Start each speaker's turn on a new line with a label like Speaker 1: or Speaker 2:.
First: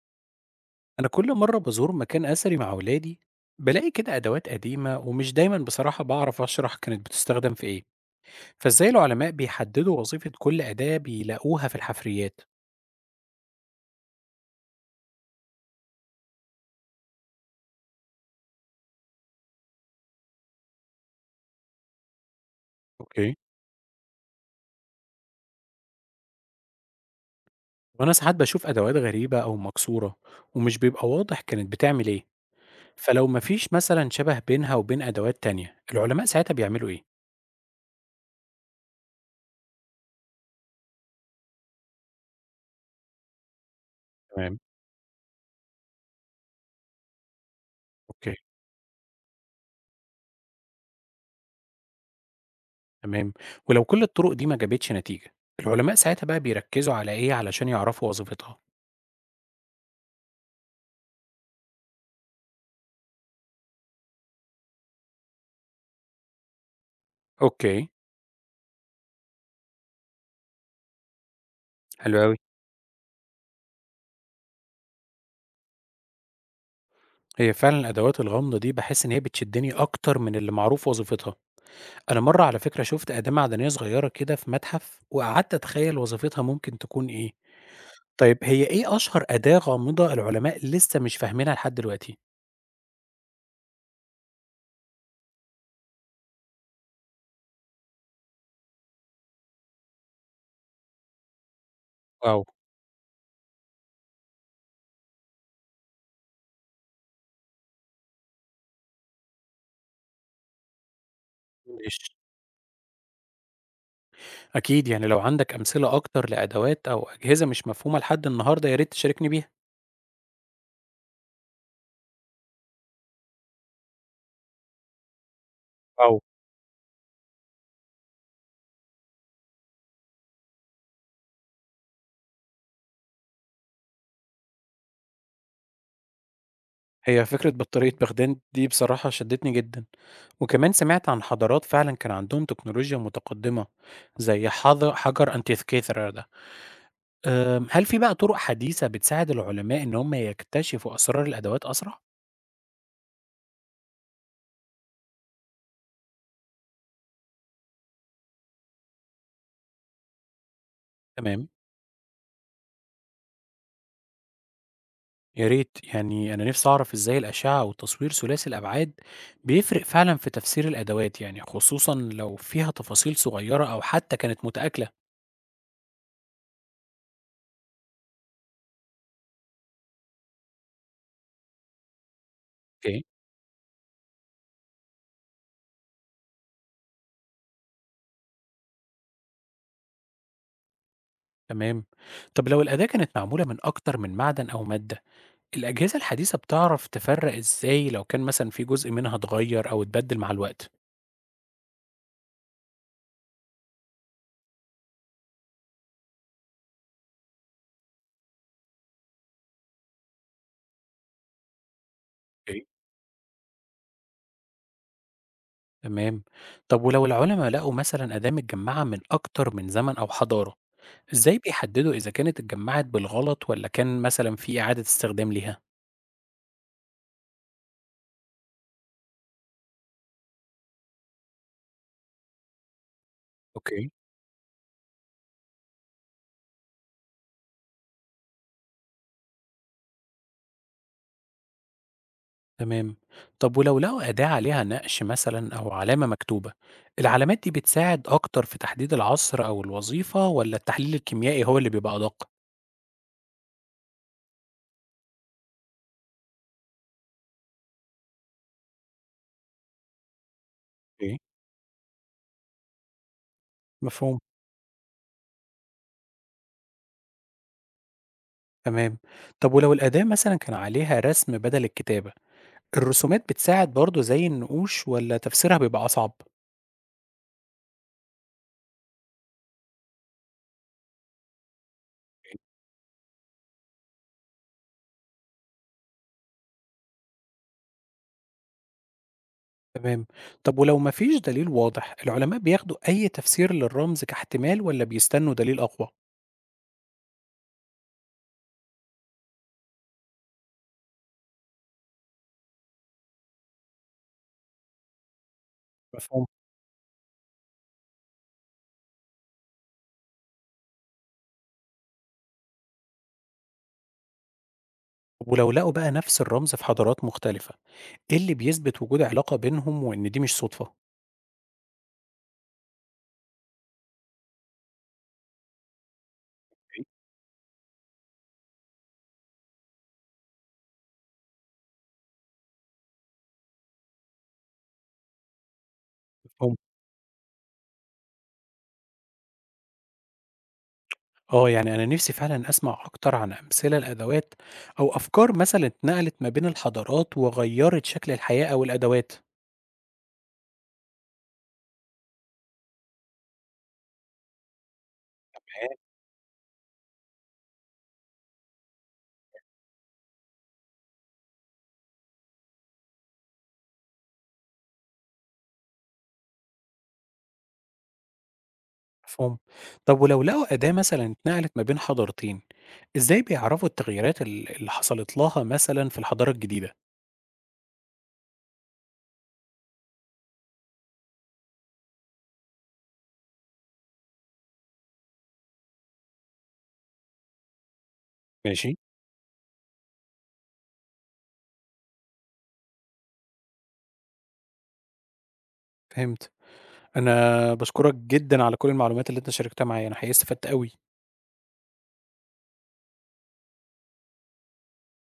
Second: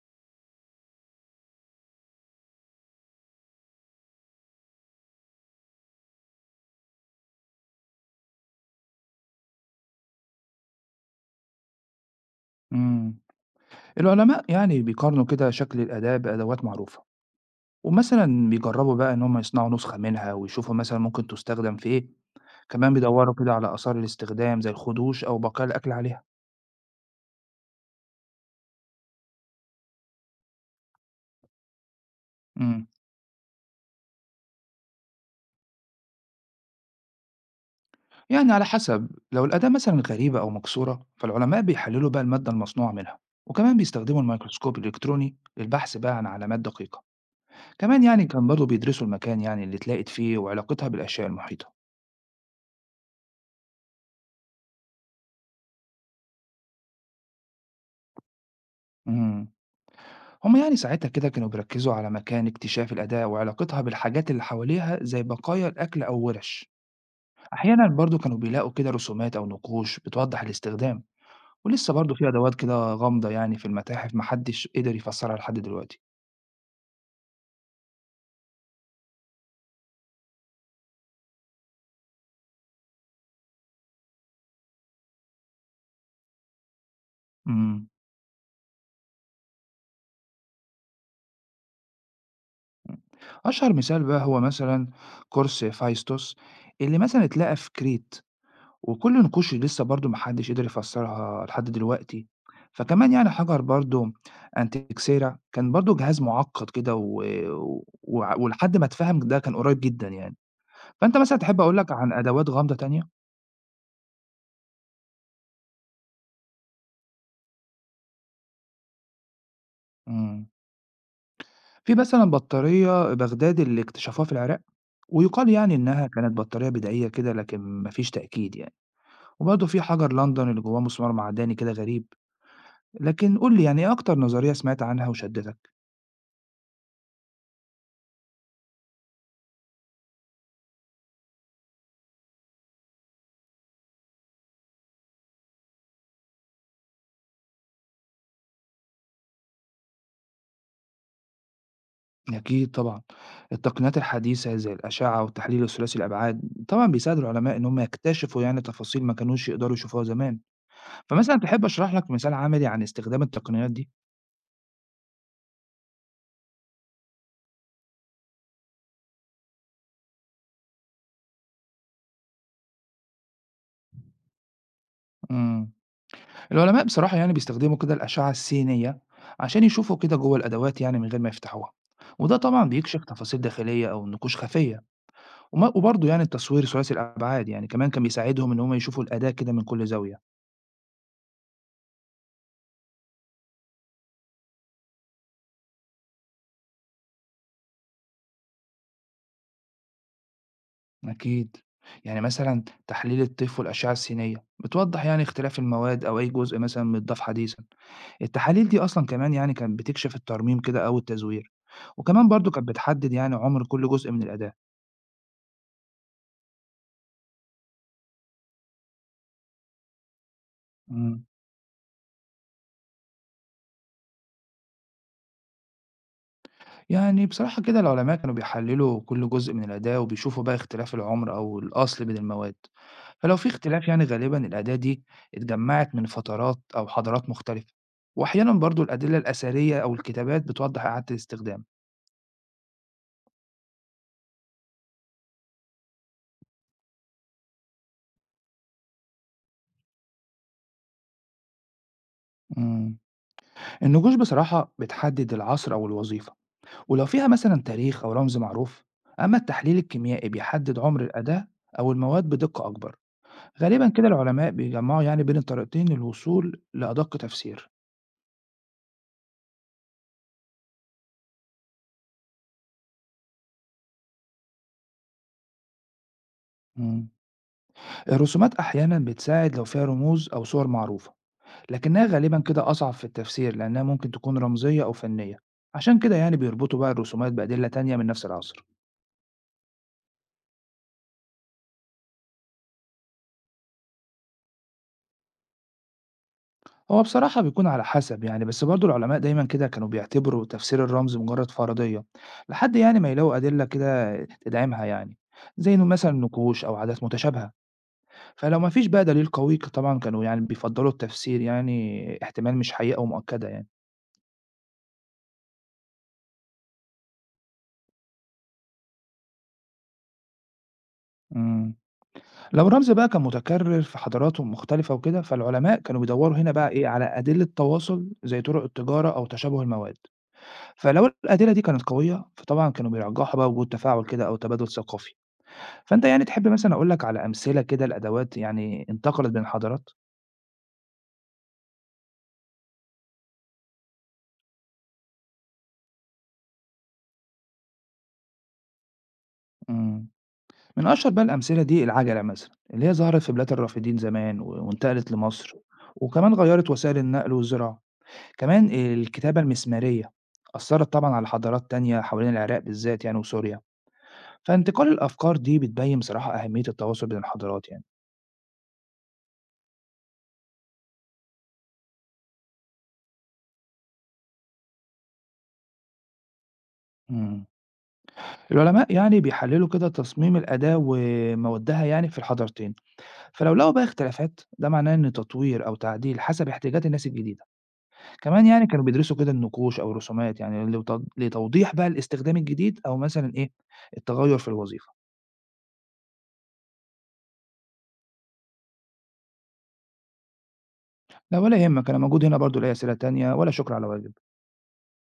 Speaker 1: أنا كل مرة بازور مكان أثري مع ولادي بلاقي كده أدوات قديمة ومش دايما بصراحة بعرف أشرح كانت بتستخدم في إيه. فإزاي العلماء بيحددوا وظيفة كل أداة بيلاقوها في الحفريات؟
Speaker 2: إمم. العلماء يعني بيقارنوا كده شكل الأداة بأدوات معروفة، ومثلًا بيجربوا بقى إن هم يصنعوا نسخة منها ويشوفوا مثلًا ممكن تُستخدم في إيه، كمان بيدوّروا
Speaker 1: اوكي.
Speaker 2: كده على آثار الاستخدام زي الخدوش أو بقايا الأكل عليها.
Speaker 1: وأنا ساعات بشوف أدوات غريبة أو مكسورة ومش بيبقى واضح كانت بتعمل إيه.
Speaker 2: إمم.
Speaker 1: فلو مفيش مثلا شبه بينها وبين أدوات تانية العلماء ساعتها بيعملوا إيه؟
Speaker 2: يعني على حسب، لو الأداة مثلًا غريبة أو مكسورة، فالعلماء بيحللوا بقى المادة المصنوعة منها، وكمان بيستخدموا
Speaker 1: تمام.
Speaker 2: الميكروسكوب الإلكتروني للبحث بقى عن علامات دقيقة. كمان يعني
Speaker 1: اوكي.
Speaker 2: كان برضه بيدرسوا المكان يعني اللي اتلاقت فيه وعلاقتها بالأشياء المحيطة.
Speaker 1: تمام. ولو كل الطرق دي ما جابتش نتيجة العلماء ساعتها بقى بيركزوا على إيه علشان يعرفوا وظيفتها؟
Speaker 2: إمم. هم يعني ساعتها كده كانوا بيركزوا على مكان اكتشاف الأداة وعلاقتها بالحاجات اللي حواليها زي بقايا الأكل أو ورش.
Speaker 1: اوكي.
Speaker 2: أحيانا برضو كانوا بيلاقوا كده رسومات أو نقوش بتوضح الاستخدام. ولسه برضو
Speaker 1: حلو
Speaker 2: في
Speaker 1: أوي.
Speaker 2: أدوات كده غامضة يعني في المتاحف محدش قدر يفسرها لحد دلوقتي.
Speaker 1: هي فعلًا الأدوات الغامضة دي باحس إن هي بتشدني أكتر من اللي معروف وظيفتها، أنا مرّة على فكرة شُفت أداة معدنية صغيرة كده في متحف، وقعدت أتخيّل وظيفتها ممكن تكون إيه،
Speaker 2: امم
Speaker 1: طيب هي إيه أشهر أداة غامضة العلماء لسه مش فاهمينها لحد دلوقتي؟
Speaker 2: أشهر مثال بقى هو مثلا قرص فايستوس اللي مثلا اتلقى في كريت وكل نقوش لسه برضه ما حدش قدر يفسّرها لحد دلوقتي.
Speaker 1: واو!
Speaker 2: فكمان يعني حجر برضه أنتيكسيرا كان برضه جهاز معقّد كده و وع ولحد ما اتفهم ده كان قريب جدًا يعني. فأنت مثلًا تحب أقول لك
Speaker 1: ماشي،
Speaker 2: عن أدوات غامضة تانية؟
Speaker 1: أكيد يعني لو عندك أمثلة أكتر لأدوات أو أجهزة مش مفهومة لحد النهارده يا ريت تشاركني بيها.
Speaker 2: إمم، في مثلًا بطارية بغداد اللي اكتشفوها في العراق، ويُقال يعني إنها
Speaker 1: واو!
Speaker 2: كانت بطارية بدائية كده لكن ما فيش تأكيد يعني، وبرضه في حجر لندن اللي جواه مسمار معدني كده غريب، لكن قُل لي يعني إيه أكتر نظرية سمعت عنها وشدّتك؟
Speaker 1: هي فكرة بطارية بغداد دي بصراحة شدتني جدًا، وكمان سمعت عن حضارات فعلًا كان عندهم تكنولوجيا متقدمة زي حجر أنتيخيثرا ده، هل في بقى طرق حديثة بتساعد العلماء إن هم يكتشفوا أسرار الأدوات أسرع؟
Speaker 2: أكيد طبعًا. التقنيات الحديثة زي الأشعة والتحليل الثلاثي الأبعاد طبعًا بيساعد العلماء إن هم يكتشفوا يعني تفاصيل ما كانوش يقدروا يشوفوها زمان. فمثلًا
Speaker 1: تمام،
Speaker 2: تحب أشرح لك مثال عملي عن استخدام التقنيات دي؟
Speaker 1: يا ريت يعني أنا نفسي أعرف إزاي الأشعة والتصوير ثلاثي الأبعاد بيفرق فعلًا في تفسير الأدوات يعني، خصوصًا لو فيها تفاصيل صغيرة أو حتى كانت متآكلة.
Speaker 2: إمم. العلماء بصراحة يعني بيستخدموا كده الأشعة السينية عشان يشوفوا كده جوّه الأدوات يعني من غير ما يفتحوها. وده طبعًا
Speaker 1: أوكي،
Speaker 2: بيكشف تفاصيل داخلية أو نقوش خفية. وبرضه يعني التصوير ثلاثي الأبعاد يعني كمان كان بيساعدهم إن هم يشوفوا الأداة كده من كل زاوية.
Speaker 1: تمام، طب لو الأداة كانت معمولة من أكتر من معدن أو مادة الأجهزة الحديثة بتعرف تفرّق إزاي لو كان مثلًا في جزء منها اتغيّر أو اتبدّل مع الوقت؟
Speaker 2: أكيد. يعني مثلًا تحليل الطيف والأشعة السينية بتوضّح يعني اختلاف المواد أو أي جزء مثلًا متضاف حديثًا. التحاليل دي أصلًا كمان يعني كانت بتكشف الترميم كده أو التزوير، وكمان برضه
Speaker 1: أوكي.
Speaker 2: كانت بتحدد يعني عُمر كل جزء من الأداة.
Speaker 1: تمام، طب ولو العُلما لقوا مثلًا أداة متجمّعة من أكتر من زمن أو حضارة،
Speaker 2: إمم.
Speaker 1: إزاي بيحدّدوا إذا كانت اتجمّعت بالغلط والّا كان مثلًا في إعادة استخدام ليها؟
Speaker 2: يعني بصراحة كده العلماء كانوا بيحلّلوا كل جزء من الأداة وبيشوفوا بقى اختلاف العُمر أو الأصل بين المواد. فلو في اختلاف
Speaker 1: أوكي.
Speaker 2: يعني غالبًا الأداة دي اتجمّعت من فترات أو حضارات مختلفة، وأحيانًا برضه الأدلة الأثرية أو الكتابات بتوضّح إعادة الاستخدام.
Speaker 1: تمام، طب ولو لقوا أداة عليها نقش مثلًا أو علامة مكتوبة، العلامات دي بتساعد أكتر في تحديد العصر أو الوظيفة والّا التحليل الكيميائي هو اللي بيبقى أدق؟
Speaker 2: إمم. النجوش بصراحة بتحدد العصر أو الوظيفة ولو فيها مثلا تاريخ أو رمز معروف. أما التحليل الكيميائي بيحدد عمر
Speaker 1: أوكي.
Speaker 2: الأداة أو المواد بدقة أكبر. غالبا كده
Speaker 1: مفهوم.
Speaker 2: العلماء بيجمعوا يعني بين الطريقتين للوصول لأدق تفسير.
Speaker 1: تمام. طب ولو الأداة مثلًا كان عليها رسم بدل الكتابة، الرسومات بتساعد برضه زي النقوش والّا تفسيرها بيبقى أصعب؟
Speaker 2: مم. الرسومات أحيانا بتساعد لو فيها رموز أو صور معروفة لكنها غالبا كده أصعب في التفسير لأنها ممكن تكون رمزية أو فنية. عشان كده يعني بيربطوا بقى الرسومات بأدلة تانية من نفس العصر.
Speaker 1: تمام. طب ولو ما فيش دليل واضح، العلماء بياخدوا أي تفسير للرمز كاحتمال والّا بيستنوا دليل أقوى؟
Speaker 2: هو بصراحة بيكون على حسب يعني بس برضو العلماء دايما كده كانوا بيعتبروا تفسير الرمز مجرد فرضية لحد يعني ما يلاقوا أدلة كده تدعمها يعني زي إنه مثلا
Speaker 1: مفهوم.
Speaker 2: نقوش أو عادات متشابهة. فلو ما فيش بقى دليل قوي طبعا كانوا يعني بيفضلوا التفسير يعني احتمال مش حقيقة ومؤكدة يعني.
Speaker 1: طب ولو لقوا بقى نفس الرمز في حضارات مختلفة، إيه اللي بيثبت وجود علاقة بينهم وإن دي مش صدفة؟
Speaker 2: مم. لو الرمز بقى كان متكرر في حضارات مختلفة وكده فالعلماء كانوا بيدوروا هنا بقى
Speaker 1: أوكي.
Speaker 2: إيه على أدلة تواصل زي طرق التجارة أو تشابه المواد. فلو الأدلة دي كانت قوية فطبعا كانوا بيرجحوا بقى وجود تفاعل كده أو تبادل ثقافي. فأنت يعني تحب
Speaker 1: مفهوم.
Speaker 2: مثلًا أقول لك على أمثلة كده لأدوات يعني انتقلت بين الحضارات؟
Speaker 1: آه، يعني أنا نفسي فعلًا أسمع أكتر عن أمثلة لأدوات أو أفكار مثلًا اتنقلت ما بين الحضارات وغيّرت شكل الحياة أو الأدوات.
Speaker 2: إمم. من أشهر بقى الأمثلة دي العَجَلة مثلًا، اللي هي ظهرت في بلاد الرافدين زمان وانتقلت لمصر، وكمان غيّرت وسائل النقل والزراعة. كمان الكتابة المسمارية أثّرت طبعًا على حضارات تانية حوالين العراق بالذات يعني وسوريا، فانتقال الأفكار دي بتبيّن بصراحة أهمية التواصل بين الحضارات يعني.
Speaker 1: مفهوم. طب ولو لقوا أداة مثلًا اتنقلت ما بين حضارتين، إزاي بيعرفوا التغييرات اللي حصلت لها مثلًا في الحضارة الجديدة؟
Speaker 2: إمم. العلماء يعني بيحلّلوا كده تصميم الأداة وموادها يعني في الحضارتين. فلو لقوا بقى اختلافات ده معناه إن تطوير أو تعديل حسب احتياجات الناس الجديدة، كمان يعني
Speaker 1: ماشي.
Speaker 2: كانوا بيدرسوا كده النقوش أو الرسومات يعني لتوضيح بقى الاستخدام الجديد أو مثلا إيه التغير في الوظيفة.
Speaker 1: فهمت. أنا باشكرك جدًا على كل المعلومات اللي أنت شاركتها معايا، أنا حقيقي استفدت أوي.
Speaker 2: لا ولا يهمك أنا موجود هنا برضو لأي أسئلة تانية ولا شكر على واجب.